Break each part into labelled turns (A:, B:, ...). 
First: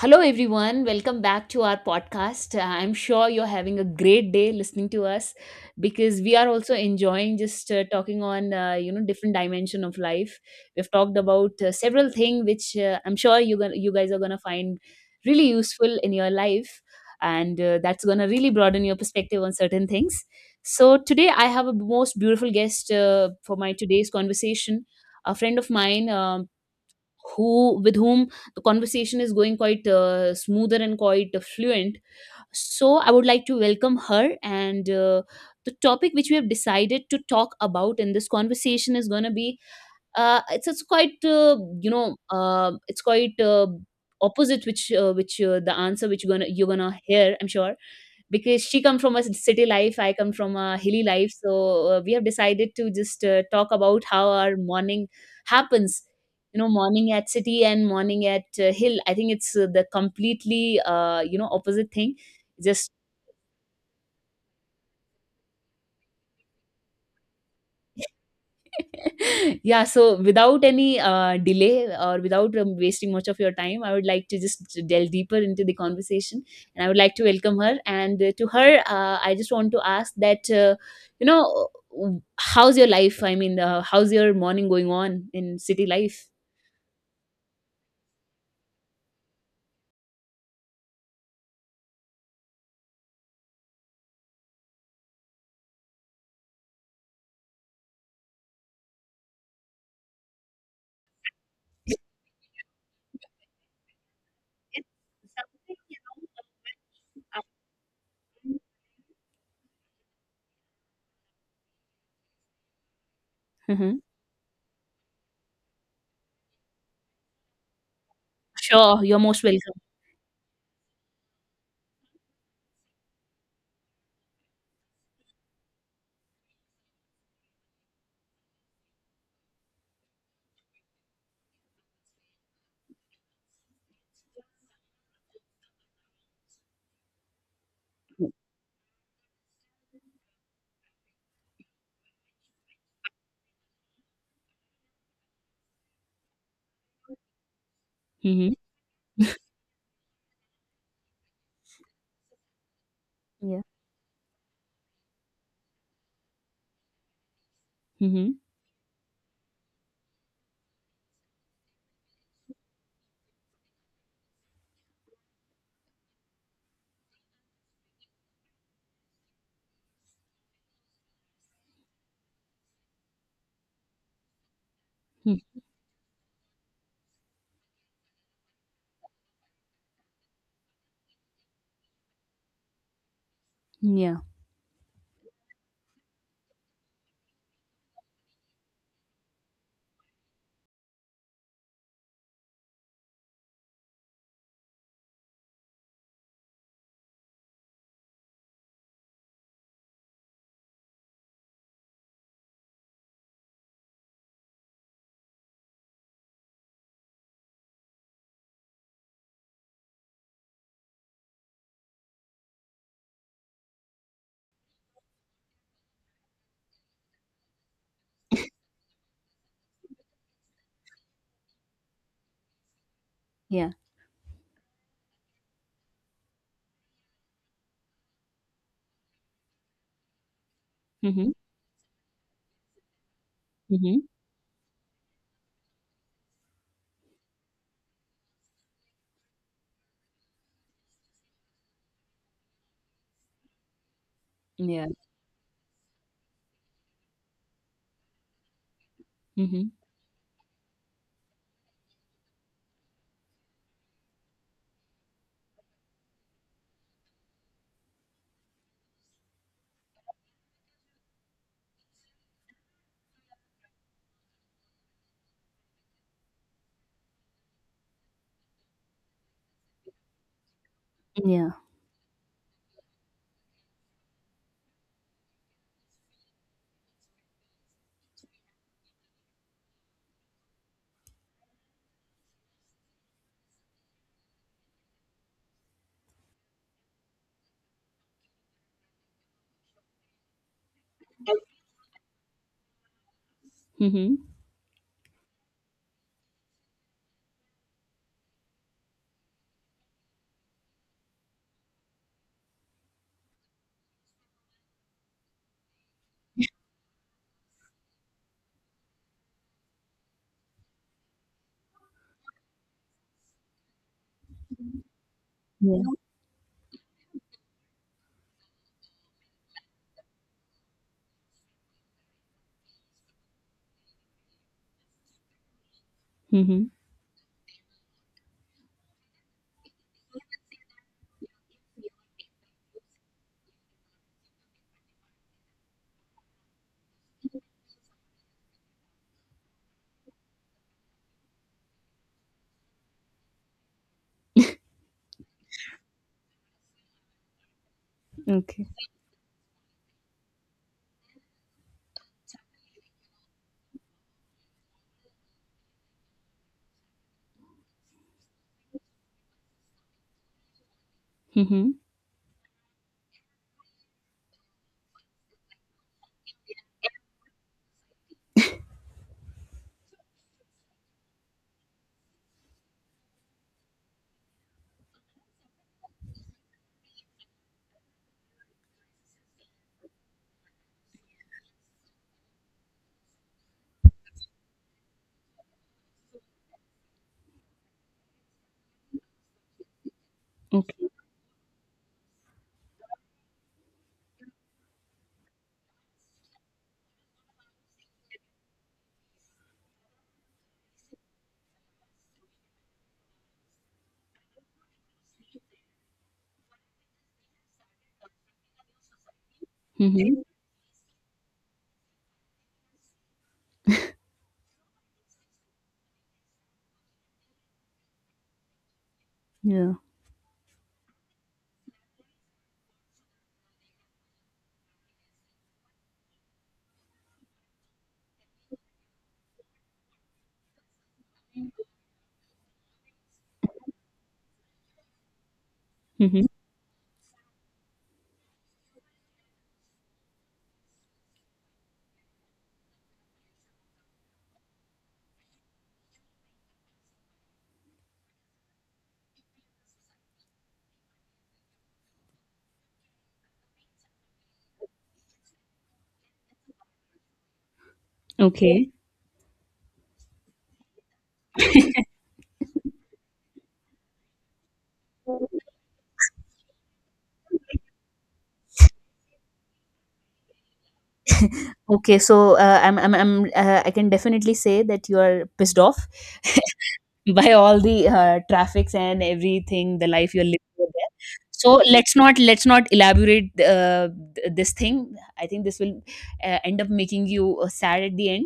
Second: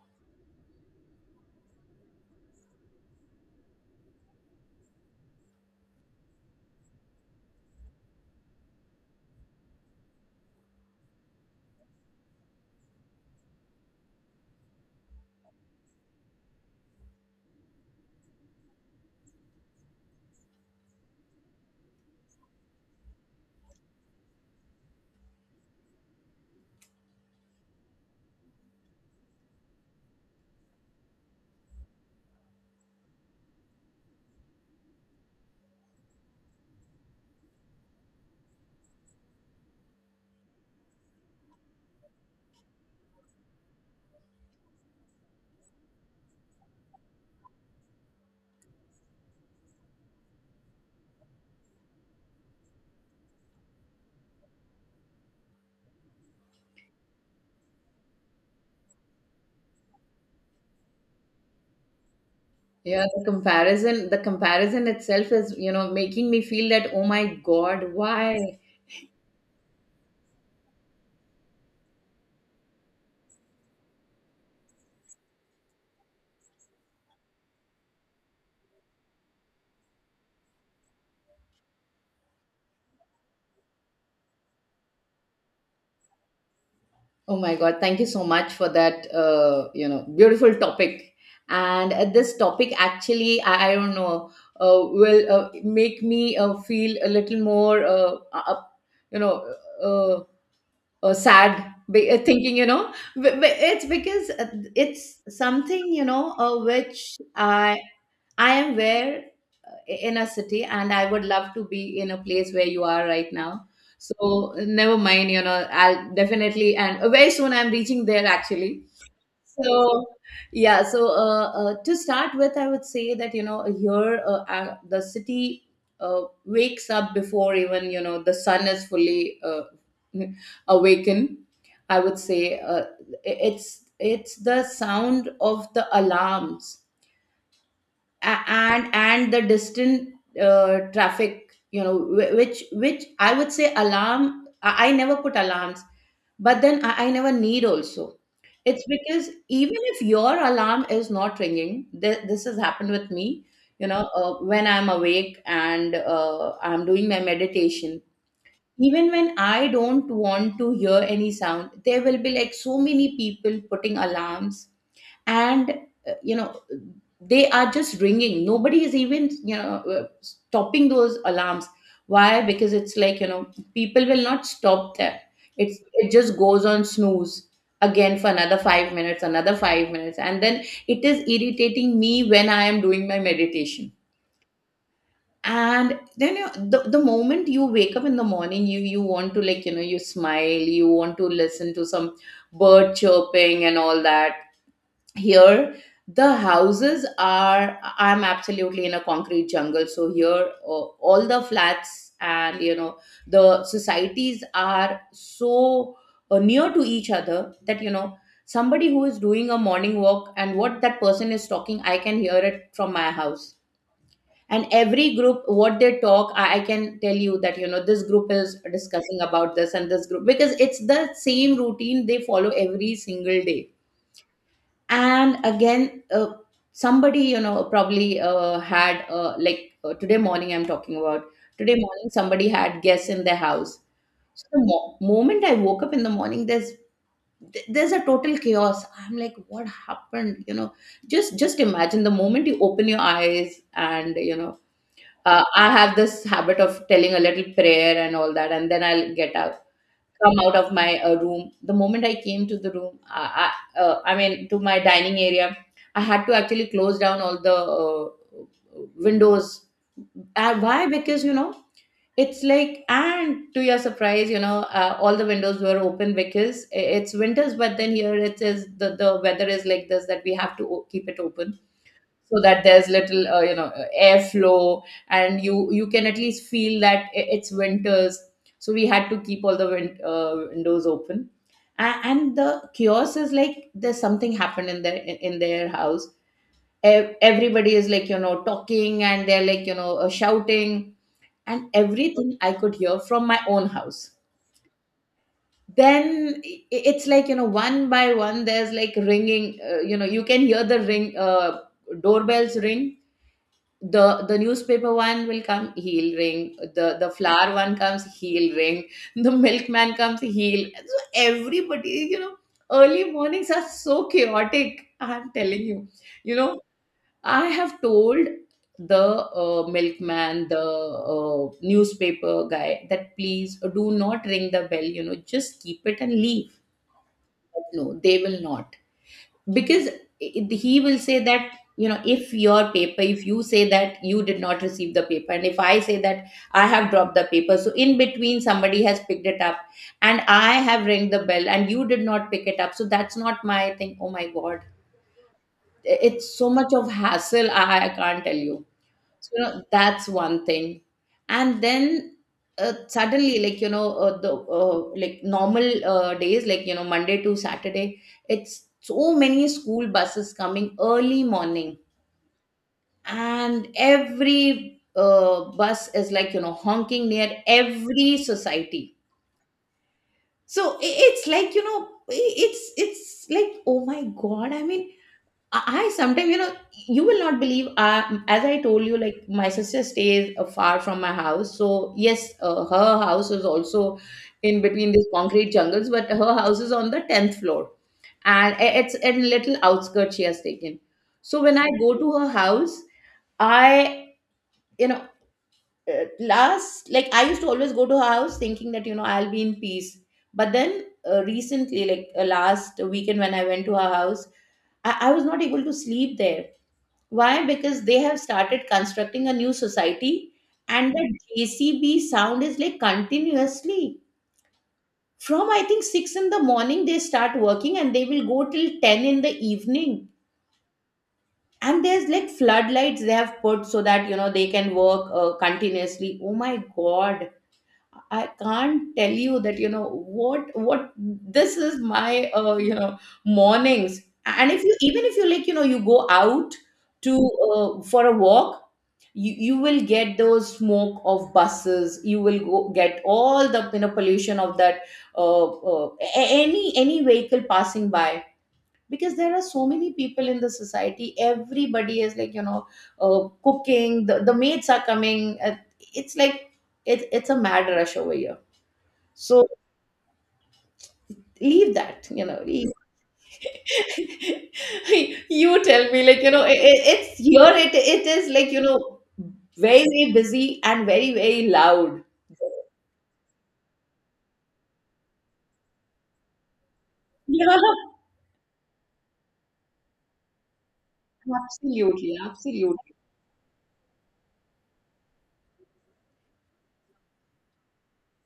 A: Hello, everyone. Welcome back to our podcast. I'm sure you're having a great day listening to us because we are also enjoying just talking on different dimension of life. We've talked about several things which I'm sure you guys are gonna find really useful in your life, and that's gonna really broaden your perspective on certain things. So today I have a most beautiful guest for my today's conversation. A friend of mine. Who with whom the conversation is going quite smoother and quite fluent, so I would like to welcome her. And the topic which we have decided to talk about in this conversation is going to be it's quite it's quite opposite. Which The answer which you're gonna hear, I'm sure, because she come from a city life, I come from a hilly life. So we have decided to just talk about how our morning happens. You know, morning at city and morning at hill. I think it's the completely opposite thing. Just
B: Yeah, the comparison itself is, you know, making me feel that, oh my God, why?
A: Yeah, so without any delay or without wasting much of your time, I would like to just delve deeper into the conversation, and I would like to welcome her. And to her, I just want to ask that how's your life? I mean, how's your morning going on in city life?
B: Oh my God, thank you so much for that, you know, beautiful topic. And this topic actually, I don't know, will make me feel a little more, you know, uh, or sad thinking you know it's because it's something you know which I am where in a city, and I would love to be in a place where you are right now.
A: Mm-hmm.
B: So never mind, you know, I'll definitely and very soon I'm reaching there actually.
A: Sure, you're most welcome.
B: So yeah, so to start with, I would say that, you know, here the city wakes up before even, you know, the sun is fully awakened. I would say it's the sound of the alarms and the distant traffic. You know, which I would say alarm, I never put alarms, but then I never need also.
A: Mm-hmm.
B: It's because even if your alarm is not ringing, this has happened with me,
A: Yeah.
B: you know, when I'm awake and I'm doing my meditation,
A: Mm-hmm.
B: even when I don't want to hear any sound, there will be like so many people putting alarms. And you know, they are just ringing, nobody is even, you know, stopping those alarms. Why? Because it's like, you know, people will not stop them. It just goes on snooze again for another 5 minutes, another 5 minutes, and then it is irritating me when I am doing my meditation.
A: Yeah.
B: And then you, the moment you wake up in the morning, you want to, like, you know, you smile, you want to listen to some bird chirping and all that. Here the houses are, I'm absolutely in a concrete jungle, so here all the flats and, you know, the societies are so near to each other that, you know, somebody who is doing a morning walk and what that person is talking, I can hear it from my house. And every group, what they talk, I can tell you that, you know, this group is discussing about this and this group, because it's the same routine they follow every single day.
A: Yeah.
B: And again, somebody, you know, probably had like today morning I'm talking about,
A: Mm-hmm.
B: today morning somebody had guests in their house.
A: Mm-hmm.
B: So the moment I woke up in the morning, there's, there's a total chaos. I'm like, what happened, you know? Just imagine the moment you open your eyes and, you know,
A: Yeah.
B: I have this habit of telling a little prayer and all that, and then I'll get up,
A: Mm-hmm.
B: come out of my room. The moment I came to the room, I mean, to my dining area, I had to actually close down all the windows. Why? Because, you know, it's like, and to your surprise, you know, all the windows were open because it's winters, but then here it is, the weather is like this, that we have to keep it
A: Yeah.
B: open, so that there's little you know airflow, and you can at least feel that it's winters. So we had to keep all the windows open. And the kiosk is like, there's something happened in their, in their house. Everybody is like, you know, talking, and they're like, you know, shouting, and everything I could hear from my own house.
A: Mm-hmm.
B: Then it's like, you know, one by one, there's like ringing, you know, you can hear the ring, doorbells ring. The newspaper one will come, he'll ring, the flower one comes, he'll ring, the milkman comes, he'll, so everybody, you know, early mornings are so chaotic, I'm telling you.
A: Yeah.
B: You know, I have told the milkman, the newspaper guy, that please do not ring the bell, you know, just keep it and leave.
A: Mm-hmm.
B: But no, they will not, because he will say that, you know, if your paper, if you say that you did not receive the paper, and if I say that I have dropped the paper, so in between somebody has picked it up, and I have rang the bell and you did not pick it up, so that's not my thing. Oh my god, it's so much of hassle, I can't tell you.
A: Okay.
B: So, you know, that's one thing. And then suddenly, like, you know, the like normal days, like, you know, Monday to Saturday, it's so many school buses coming early
A: Mm-hmm.
B: morning. And every bus is like, you know, honking near every society. So it's like, you know, it's like, oh my God. I mean, I sometimes, you know, you will not believe. As I told you, like my sister stays far from my house, so yes, her house is also in between these concrete jungles, but her house is on the 10th floor, and it's a little outskirt she has taken.
A: Okay.
B: So when I go to her house, I, you know, last, like I used to always go to her house thinking that, you know, I'll be in peace, but then recently, like last weekend when I went to her house, I was not able to sleep there. Why? Because they have started constructing a new
A: Mhm.
B: society, and the JCB sound is like continuously from, I think, 6 in the morning they start working, and they will go till ten in the
A: Yeah.
B: evening. And there's like floodlights they have put so that, you know, they can work continuously. Oh my god! I can't tell you that, you know, what this is my, you know, mornings. And if you, even if you, like, you know, you go
A: Mhm.
B: out to for a walk, you will get those smoke of buses. You will go get all the, you know, pollution of that any vehicle passing by, because there are so many people in the society, everybody is like, you know, cooking, the maids are coming, it's like, it's a mad rush over here.
A: Okay.
B: So leave that, you know, leave. You tell me, like, you know, it, it's here, it is like, you know, very, very busy and very, very
A: Okay,
B: loud.
A: so I'm I can definitely say that you are pissed off by
B: Yeah
A: all the traffics and everything, the life you're living over there. So let's
B: absolutely,
A: not let's not
B: absolutely.
A: elaborate this thing. I think this will end up making you sad at the end.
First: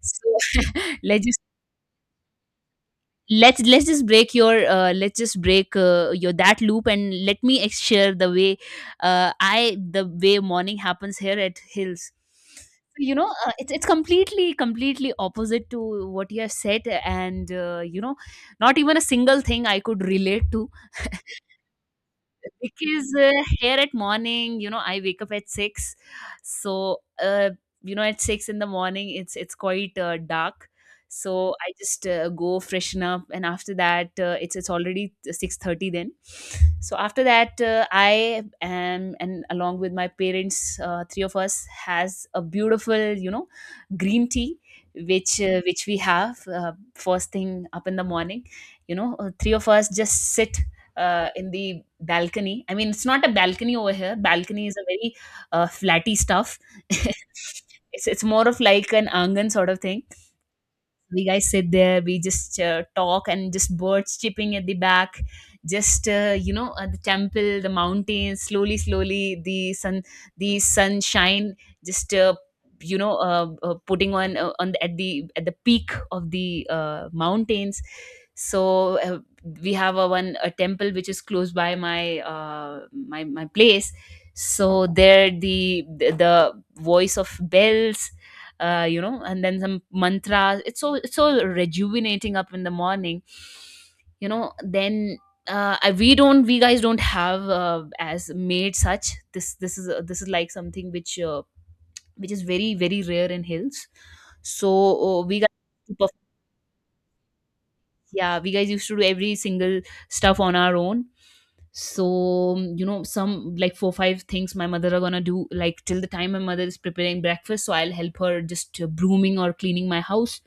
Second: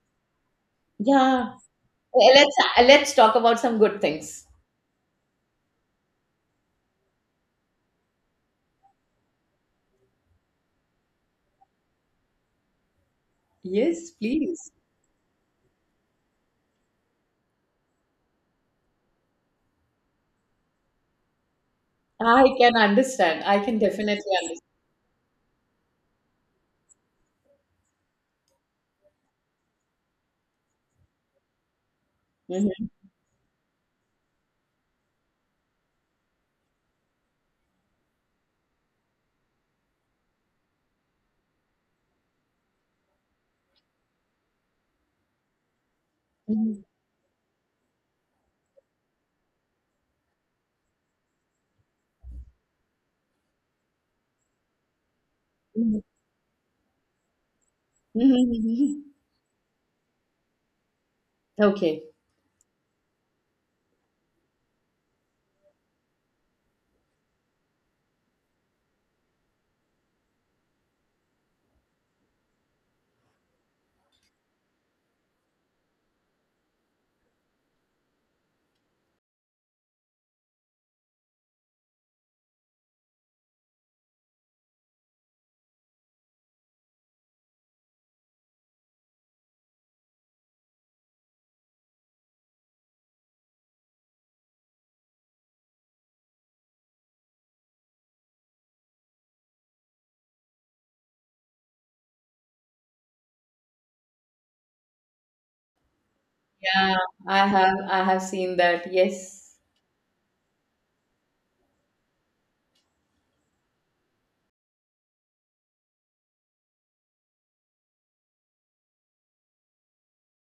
A: So let's just
B: Yeah. Well, let's talk about some
A: let's
B: good
A: just break
B: things.
A: your let's just break your that loop, and let me share the way I the way morning happens here at hills. So, you know, it's
B: Yes,
A: completely
B: please.
A: completely opposite to what you have said, and not even a single thing I could relate to,
B: I can
A: because
B: understand. I
A: here
B: can
A: at
B: definitely
A: morning,
B: understand.
A: you know, I wake up at 6. So you know, at 6 in the morning, it's quite dark. So I just go
B: Mhm,
A: freshen up, and after that it's already 6:30 then. So after that I am, and along with my parents, three of us has a beautiful, you know, green tea which we have
B: mhm,
A: first thing up in the morning. You know, three of us just sit in the balcony. I mean, it's not a balcony over here. Balcony is a very
B: mhm,
A: flatty stuff. It's
B: mhm,
A: more of like
B: mhm.
A: an angan sort of thing. We guys sit there,
B: Okay.
A: we just talk, and just birds chirping at the back. Just the temple, the mountains, slowly slowly, the sunshine just putting on at the peak of the mountains. So we have a one a temple which is close by my my place. So there, the voice of bells, you know, and then some mantras. It's so rejuvenating up in the morning, you know. Then we don't we guys don't have as made such. This is like something which is very very rare in hills. So we got.
B: Yeah, I have, I have
A: Yeah, we
B: seen
A: guys used
B: that.
A: to do every
B: Yes.
A: single stuff on our own. So you know, some like four five things my mother are gonna do, like till the time my mother is preparing breakfast, so I'll help her just brooming or cleaning my house.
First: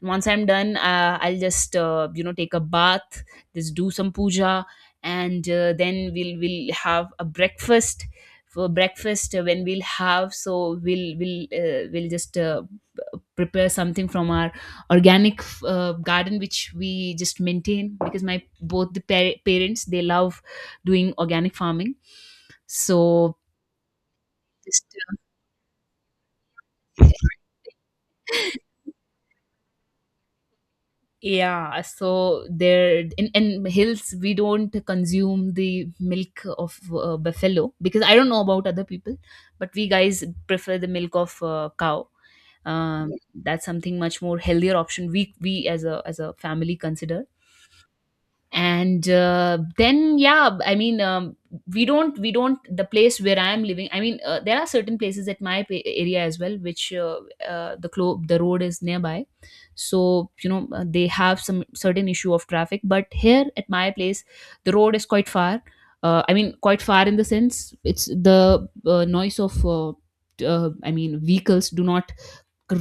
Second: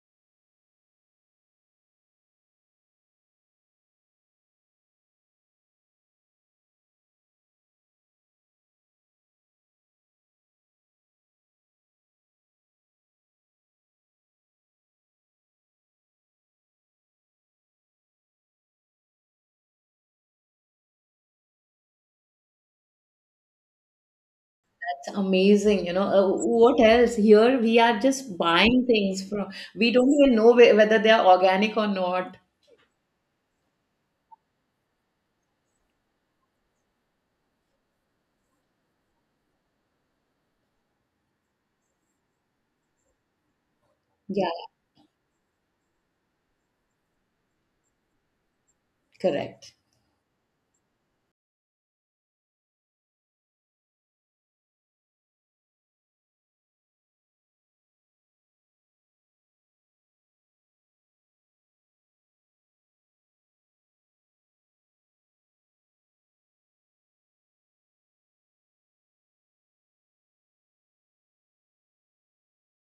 A: And once I'm done, I'll just you know, take a bath, just do some puja, and then we'll have a breakfast. For breakfast, when we'll have, so we'll just prepare something from our organic garden, which we just maintain because my both the parents they love doing organic farming. So
B: It's
A: just
B: amazing, you know. What else? Here we are just buying things from, we don't even know whether they are organic
A: yeah,
B: or not.
A: so there, in hills we don't consume the milk of buffalo, because I don't know about other people, but we guys prefer the milk of cow. That's something much more
B: Yeah,
A: healthier option we, we as a family consider. And
B: correct.
A: then yeah, I mean, we don't the place where I am living, I mean, there are certain places at my area as well which the road is nearby. So you know, they have some certain issue of traffic, but here at my place the road is quite far. I mean quite far, in the sense it's the noise of I mean vehicles do not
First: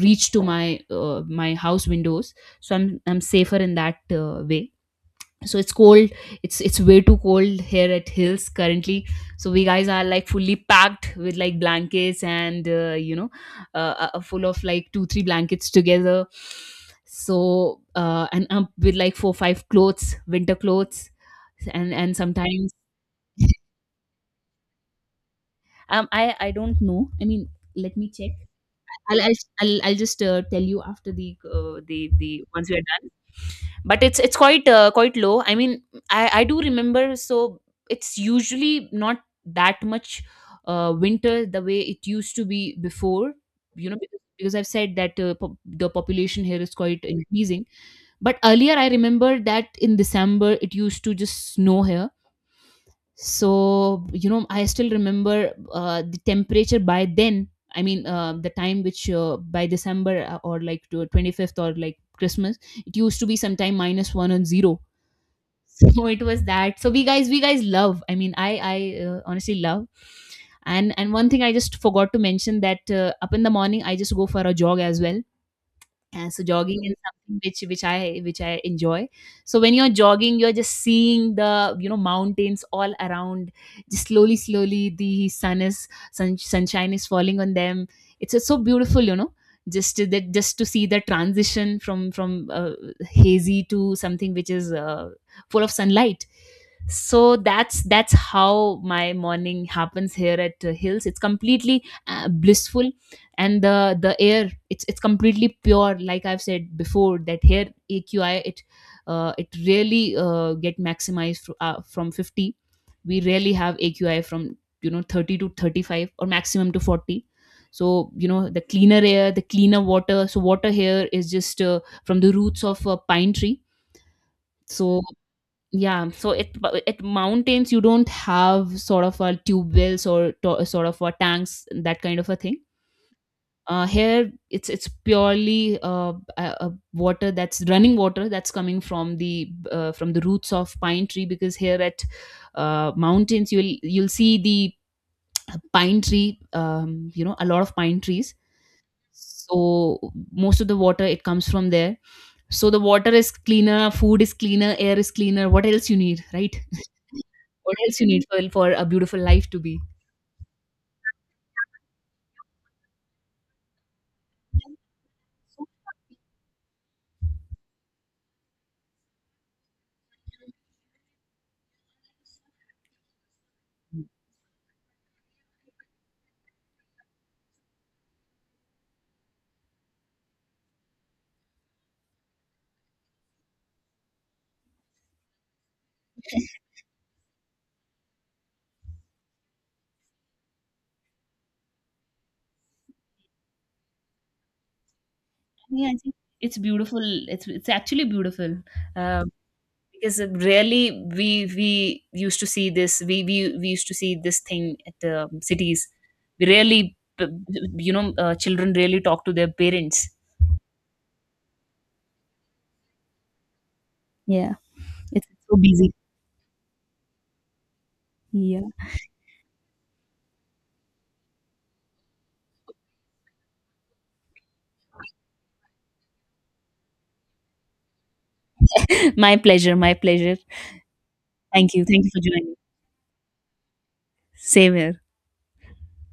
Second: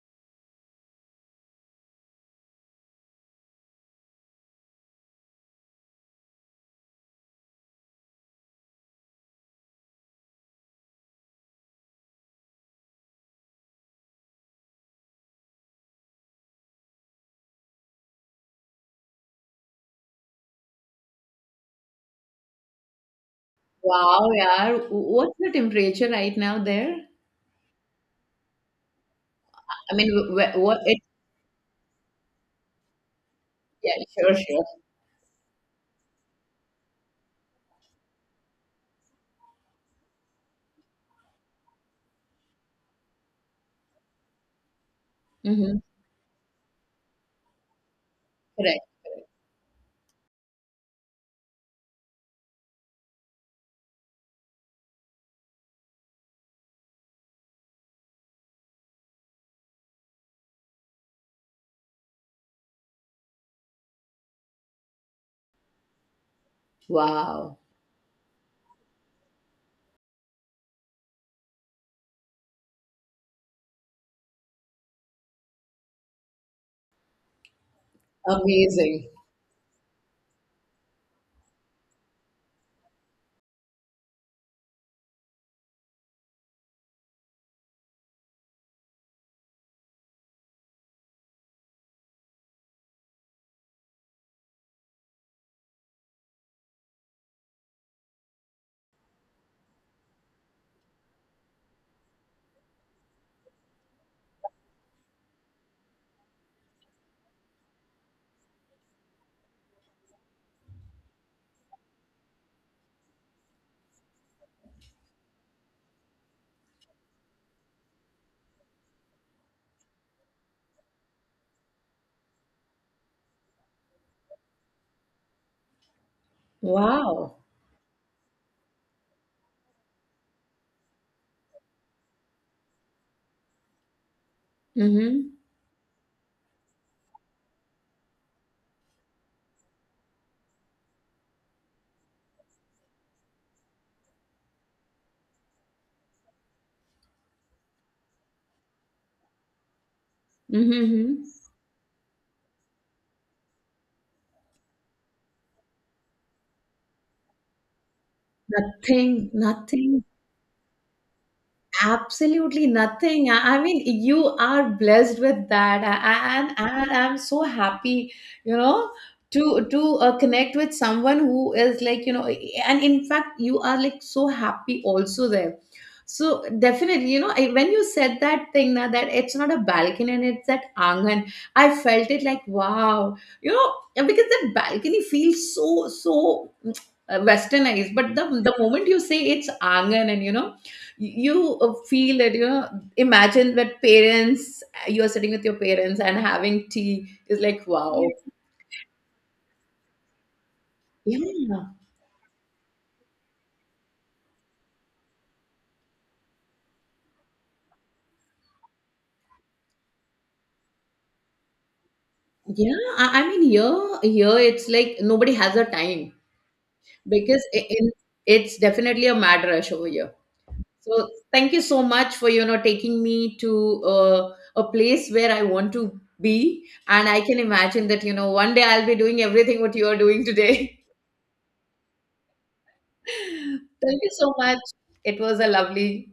A: reach to my house windows. So I'm safer in that way. So it's cold, it's way too cold here at hills currently. So we guys are like fully packed with like blankets, and full of like two three blankets together. So and with like four five clothes, winter clothes, and sometimes
B: Wow, yeah. What's the temperature right
A: I
B: now
A: don't
B: there?
A: know, I mean, let me check. I'll I'll I'll
B: I mean,
A: just tell
B: what
A: you
B: it,
A: after the once we are done.
B: yeah,
A: But it's
B: sure,
A: it's
B: sure.
A: quite low. I mean, I do remember. So it's usually not that much winter the way it used to be before. You know, because I've said that
B: Mm-hmm.
A: the population here is quite increasing. But earlier,
B: Correct.
A: I remember that in December it used to just snow here. So you know, I still remember the temperature by then. I mean, the time which by December, or like to 25th or like Christmas, it used to be sometime minus 1 and 0. So it was that. So we guys we
B: Wow.
A: guys love, I mean I honestly love. And one thing I just forgot to mention, that up in the morning I just go for a jog as well, and so jogging is something which I enjoy.
B: Amazing.
A: So when you're jogging, you're just seeing the, you know, mountains all around. Just slowly, slowly, the sunshine is falling on them. It's just so beautiful, you know. Just to see the transition from hazy to something which is full of sunlight. So that's how my morning happens here at Hills. It's completely blissful, and the air it's completely pure, like I've said before, that here AQI, it it really get maximized from 50. We rarely have AQI from, you know, 30 to 35 or maximum to 40. So you know, the cleaner air, the cleaner water. So water here is just from the roots of a pine tree. So yeah, so it, at
B: Wow.
A: mountains you don't have sort of a tube wells or sort of a tanks, that kind of a thing. Here it's
B: Mm-hmm.
A: purely water that's running, water that's coming from the roots of pine tree, because here at mountains you'll see the pine tree, you know, a lot of pine trees. So most of
B: Mm-hmm.
A: the water it
B: Mm-hmm.
A: comes from there. So the water is cleaner, food is cleaner, air is cleaner. What else you need, right? What else you need for a beautiful
B: Nothing,
A: life to be.
B: nothing. Absolutely nothing. I mean, you are blessed with that. And I'm so happy, you know, to connect with someone who is like, you know, and in fact, you are like so happy also there. So definitely, you know, when you said that thing now that it's not a balcony and it's that angan, I felt it like wow, you know, because that balcony feels so so westernized, but the moment you say it's angan and, you know, you feel that, you know, imagine that parents, you are sitting with your
A: Yeah, I
B: parents
A: think
B: and
A: it's
B: having
A: beautiful,
B: tea is
A: it's
B: like
A: it's
B: wow.
A: actually beautiful, um, because really,
B: Yes.
A: we
B: Yeah,
A: we used to see this thing at cities. We really you know, children really talk to their parents.
B: yeah, I mean, here
A: Yeah.
B: it's like
A: It's
B: nobody has
A: so
B: a
A: busy.
B: time, because in, it's
A: Yeah.
B: definitely a mad rush over here. So thank you so much for, you know, taking me to a place where I want to be, and I can imagine that, you know, one day I'll be doing
A: My
B: everything
A: pleasure,
B: what you
A: my
B: are doing
A: pleasure.
B: today.
A: Thank you, thank you for joining.
B: Thank you so much.
A: Same here.
B: It was a lovely